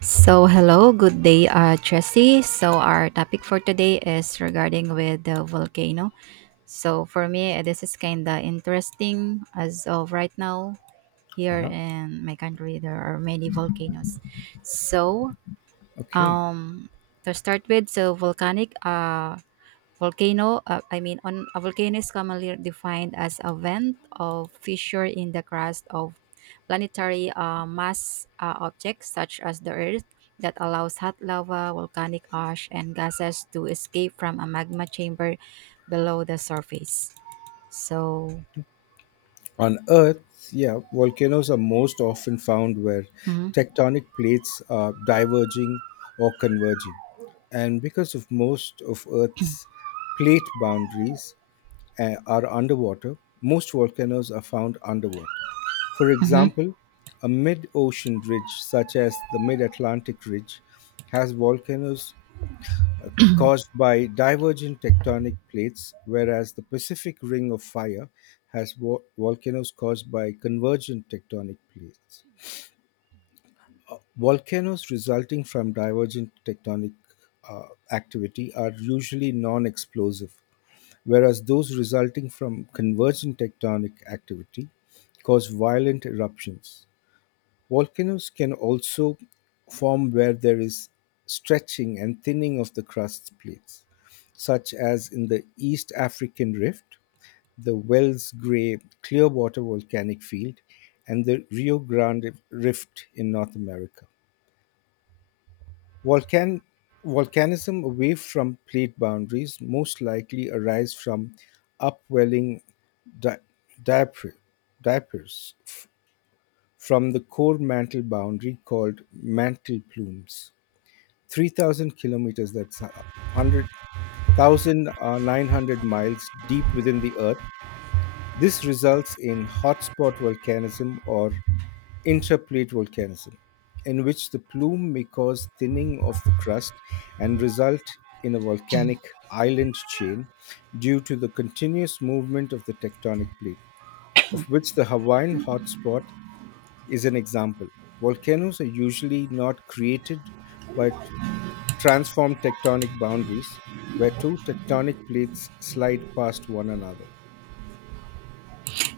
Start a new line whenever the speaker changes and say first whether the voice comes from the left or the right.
right: So hello, good day, Jesse. So our topic for today is regarding with the volcano. So for me, this is kind of interesting as of right now here
left: Uh-huh.
right: in my country. There are many volcanoes. So
left: Okay.
right: um, to start with, so volcanic Volcano, I mean, on a volcano is commonly defined as a vent or fissure in the crust of planetary mass objects such as the Earth that allows hot lava, volcanic ash, and gases to escape from a magma chamber below the surface. So,
left: On Earth, yeah, volcanoes are most often found where
right: mhm,
left: tectonic plates are diverging or converging. And because of most of Earth's plate boundaries are underwater, most volcanoes are found underwater. For
right: mhm.
left: example, a mid ocean ridge, such as the Mid Atlantic Ridge, has volcanoes uh, caused by divergent tectonic plates, whereas the Pacific Ring of Fire has volcanoes caused by convergent tectonic plates. Volcanoes resulting from divergent tectonic uh, activity are usually non explosive, whereas those resulting from convergent tectonic activity cause violent eruptions. Volcanoes can also form where there is stretching and thinning of the crust plates, such as in the East African Rift, the Wells Gray Clearwater Volcanic Field, and the Rio Grande Rift in North America. Volcan- volcanism away from plate boundaries most likely arise from upwelling di- diapers from the core mantle boundary called mantle plumes. 3,000 kilometers, that's 100,900 miles deep within the Earth. This results in hotspot volcanism or intraplate volcanism, in which the plume may cause thinning of the crust and result in a volcanic island chain due to the continuous movement of the tectonic plate, of which the Hawaiian hotspot is an example. Volcanoes are usually not created but transform tectonic boundaries where two tectonic plates slide past one another.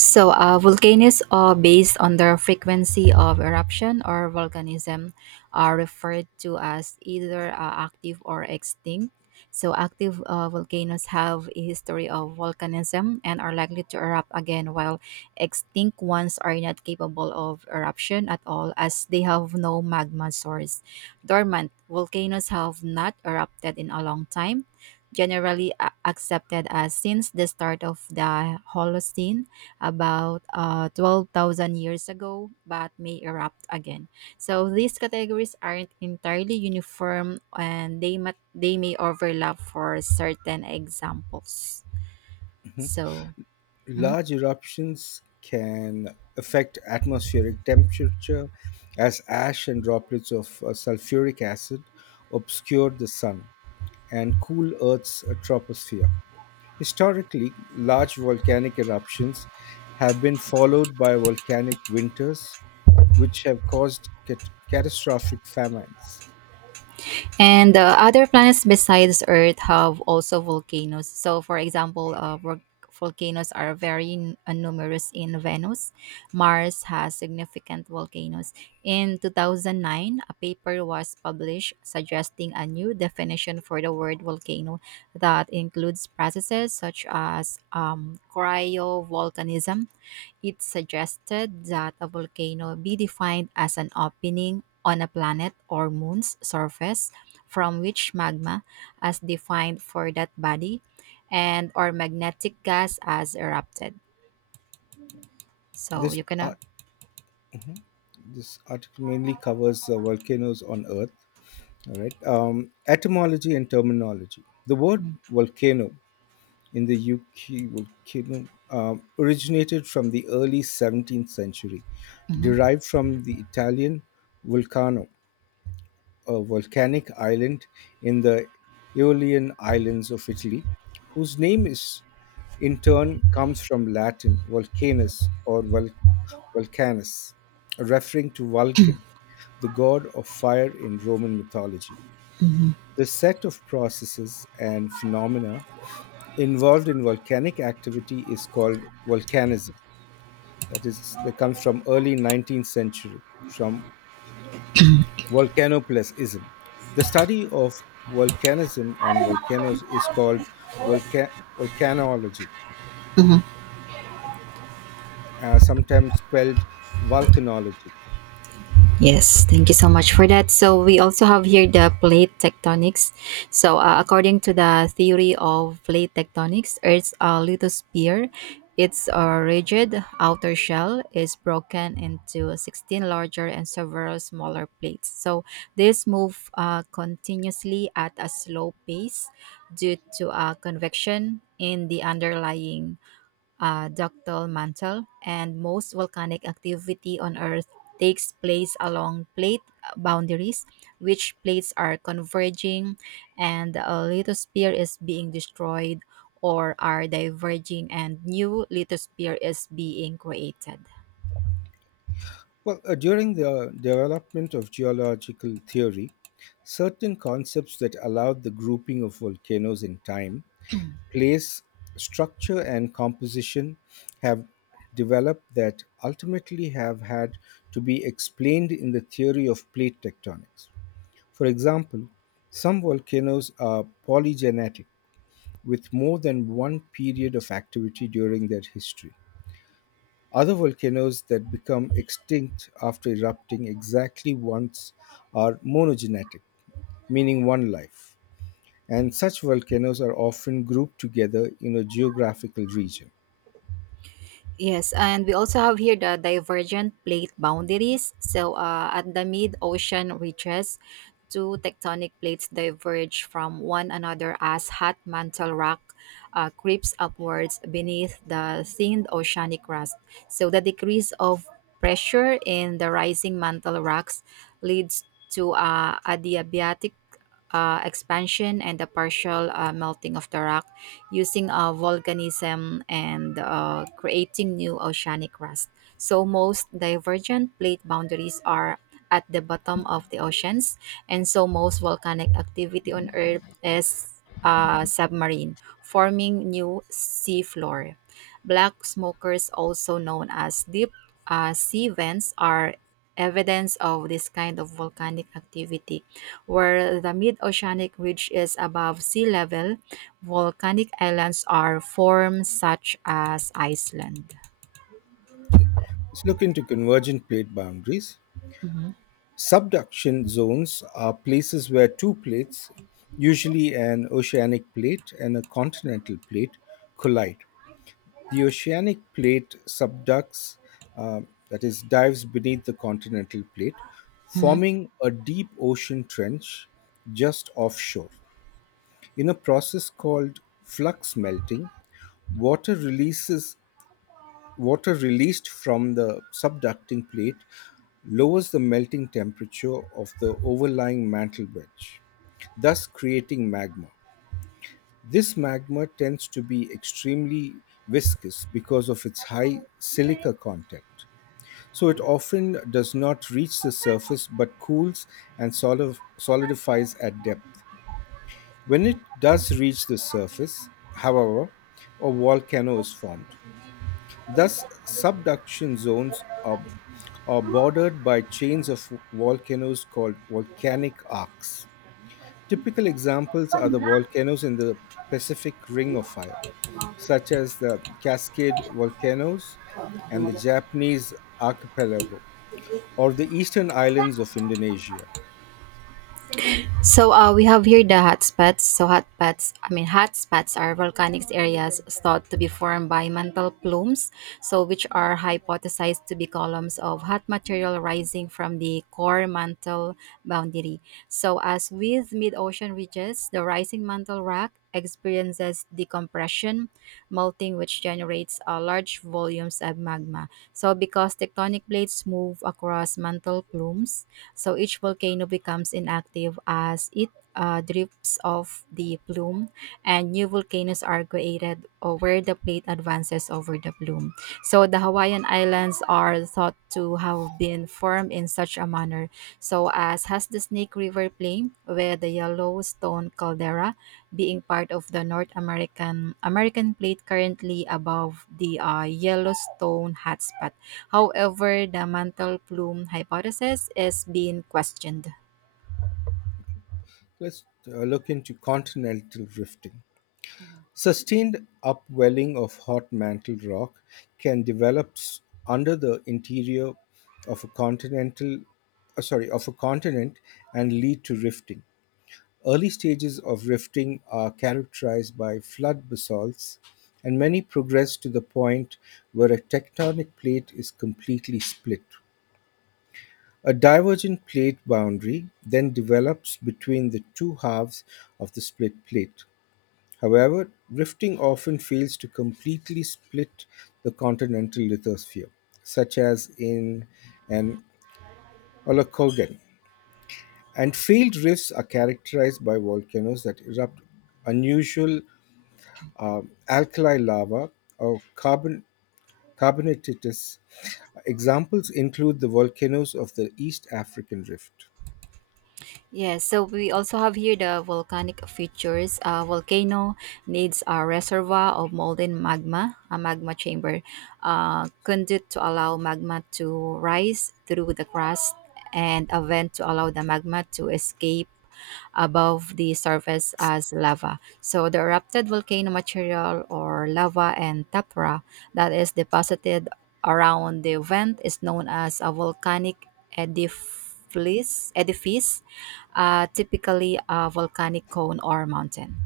right: So, volcanoes are based on their frequency of eruption or volcanism are referred to as either active or extinct. So, active volcanoes have a history of volcanism and are likely to erupt again, while extinct ones are not capable of eruption at all as they have no magma source. Dormant volcanoes have not erupted in a long time, generally accepted as since the start of the Holocene, about 12,000 years ago, but may erupt again. So these categories aren't entirely uniform and they may overlap for certain examples. So, mhm.
left: Large eruptions can affect atmospheric temperature as ash and droplets of sulfuric acid obscure the sun and cool Earth's troposphere. Historically, large volcanic eruptions have been followed by volcanic winters which have caused catastrophic famines.
right: And other planets besides Earth have also volcanoes. So, for example, volcanoes are very numerous in Venus. Mars has significant volcanoes. In 2009, a paper was published suggesting a new definition for the word volcano that includes processes such as cryovolcanism. It suggested that a volcano be defined as an opening on a planet or moon's surface from which magma, as defined for that body, and or magnetic gas as erupted. So
left: This
right: you can.
left: ar- mhm. this article mainly covers volcanoes on Earth. All right, etymology and terminology. The word
right: Mhm,
left: volcano in the UK volcano originated from the early 17th century,
right: mhm.
left: derived from the Italian vulcano, a volcanic island in the Aeolian Islands of Italy, whose name is in turn comes from Latin volcanus or volcanus, referring to Vulcan, the god of fire in Roman mythology. The set of processes and phenomena involved in volcanic activity is called volcanism. That is, that comes from early 19th century, from Volcanoplanism. The study of volcanism and volcanoes is called volca- volcanology, sometimes spelled volcanology.
right: Yes, thank you so much for that. So we also have here the plate tectonics. So according to the theory of plate tectonics, Earth's lithosphere, its rigid outer shell is broken into 16 larger and several smaller plates. So these move continuously at a slow pace due to convection in the underlying ductile mantle, and most volcanic activity on Earth takes place along plate boundaries, which plates are converging and a lithosphere is being destroyed, or are diverging and new lithosphere is being created.
left: Well, during the development of geological theory, certain concepts that allowed the grouping of volcanoes in time, place, structure, and composition have developed that ultimately have had to be explained in the theory of plate tectonics. For example, some volcanoes are polygenetic, with more than one period of activity during their history. Other volcanoes that become extinct after erupting exactly once are monogenetic, meaning one life. And such volcanoes are often grouped together in a geographical region.
right: Yes, and we also have here the divergent plate boundaries. So, at the mid ocean ridges, two tectonic plates diverge from one another as hot mantle rock creeps upwards beneath the thinned oceanic crust. So, the decrease of pressure in the rising mantle rocks leads to adiabatic expansion and the partial melting of the rock, using volcanism and creating new oceanic crust. So most divergent plate boundaries are at the bottom of the oceans, and so most volcanic activity on Earth is submarine, forming new seafloor. Black smokers, also known as deep sea vents, are evidence of this kind of volcanic activity, where the mid oceanic ridge is above sea level. Volcanic islands are formed such as Iceland.
left: Okay. Let's look into convergent plate boundaries.
right: Mhm.
left: Subduction zones are places where two plates, usually an oceanic plate and a continental plate, collide. The oceanic plate subducts, uh, that is, dives beneath the continental plate,
right: Mhm.
left: forming a deep ocean trench just offshore. In a process called flux melting, water releases Water released from the subducting plate lowers the melting temperature of the overlying mantle wedge, thus creating magma. This magma tends to be extremely viscous because of its high silica content. So it often does not reach the surface but cools and solidifies at depth. When it does reach the surface, however, a volcano is formed. Thus, subduction zones are bordered by chains of volcanoes called volcanic arcs. Typical examples are the volcanoes in the Pacific Ring of Fire, such as the Cascade volcanoes and the Japanese archipelago, or the eastern islands of Indonesia.
right: So we have here the hotspots. So hotspots, I mean hotspots are volcanic areas thought to be formed by mantle plumes, so which are hypothesized to be columns of hot material rising from the core mantle boundary. So as with mid-ocean ridges, the rising mantle rock experiences decompression, melting, which generates large volumes of magma. So because tectonic plates move across mantle plumes, so each volcano becomes inactive as it drifts off the plume, and new volcanoes are created where the plate advances over the plume. So the Hawaiian Islands are thought to have been formed in such a manner. So as has the Snake River Plain, where the Yellowstone caldera, being part of the North American American plate currently above the Yellowstone hotspot. However, the mantle plume hypothesis is being questioned.
left: Let's look into continental drifting. Sustained upwelling of hot mantle rock can under the interior of a continent and lead to rifting. Early stages of rifting are characterized by flood basalts and many progress to the point where a tectonic plate is completely split. A divergent plate boundary then develops between the two halves of the split plate. However, drifting often fails to completely split the continental lithosphere, such as in an Olokogam, and failed rifts are characterized by volcanoes that erupt unusual uh, alkali lava or carbonatitous. Examples include the volcanoes of the East African Rift.
right: Yes, so we also have here the volcanic features. A volcano needs a reservoir of molten magma, a magma chamber, conduit to allow magma to rise through the crust, and a vent to allow the magma to escape above the surface as lava. So the erupted volcano material or lava and tapra that is deposited around the event is known as a volcanic edifice, typically a volcanic cone or mountain.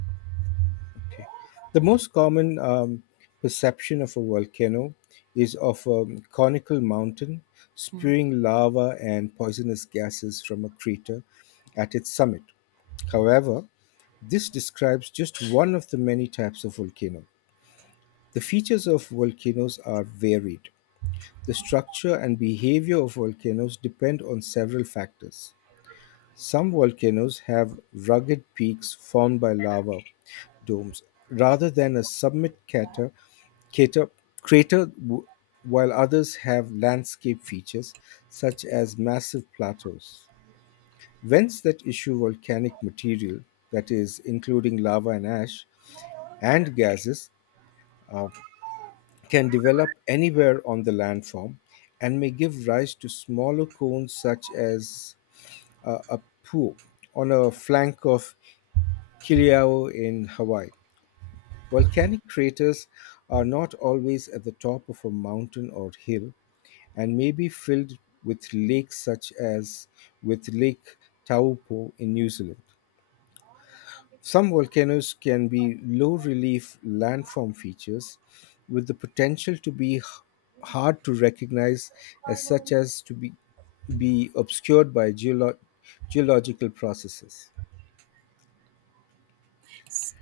left: Okay. The most common perception of a volcano is of a conical mountain spewing lava and poisonous gases from a crater at its summit. However, this describes just one of the many types of volcano. The features of volcanoes are varied. The structure and behavior of volcanoes depend on several factors. Some volcanoes have rugged peaks formed by lava domes, rather than a summit crater, crater, while others have landscape features such as massive plateaus. Vents that issue volcanic material, that is, including lava and ash, and gases, uh, can develop anywhere on the landform and may give rise to smaller cones such as a pool on a flank of Kilauea in Hawaii. Volcanic craters are not always at the top of a mountain or hill and may be filled with lakes such as with Lake Taupo in New Zealand. Some volcanoes can be low relief landform features with the potential to be hard to recognize as such as to be obscured by geological processes.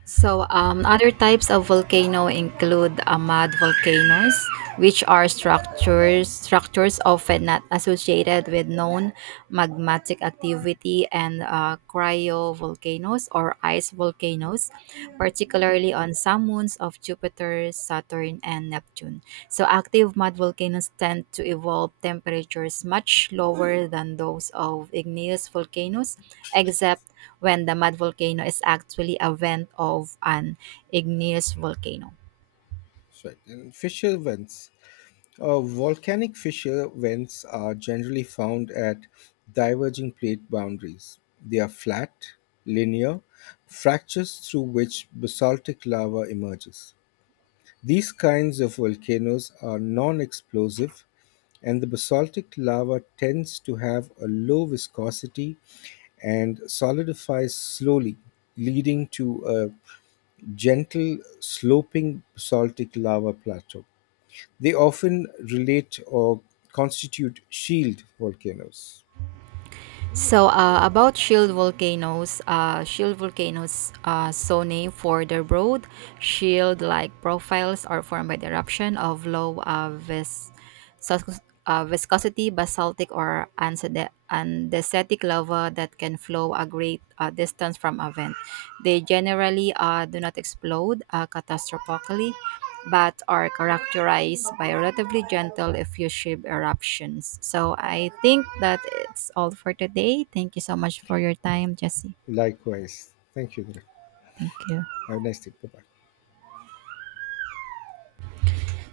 right: So, other types of volcano include mud volcanoes, which are structures often not associated with known magmatic activity, and cryovolcanoes or ice volcanoes, particularly on some moons of Jupiter, Saturn, and Neptune. So, active mud volcanoes tend to evolve temperatures much lower than those of igneous volcanoes, except when the mud volcano is actually a vent of an igneous volcano.
left: Right. And fissure vents volcanic fissure vents are generally found at diverging plate boundaries. They are flat, linear, fractures through which basaltic lava emerges. These kinds of volcanoes are non explosive, and the basaltic lava tends to have a low viscosity and solidifies slowly, leading to a gentle sloping basaltic lava plateau. They often relate or constitute shield volcanoes.
right: So About shield volcanoes, so named for their broad shield-like profiles, are formed by the eruption of low sus- viscosity basaltic or andesitic lava that can flow a great distance from a vent. They generally do not explode catastrophically, but are characterized by relatively gentle effusive eruptions. So I think that it's all for today. Thank you so much for your time, Jesse.
left: Likewise. Thank you. Dhiral.
right: Thank you.
left: Have a nice day. Bye bye.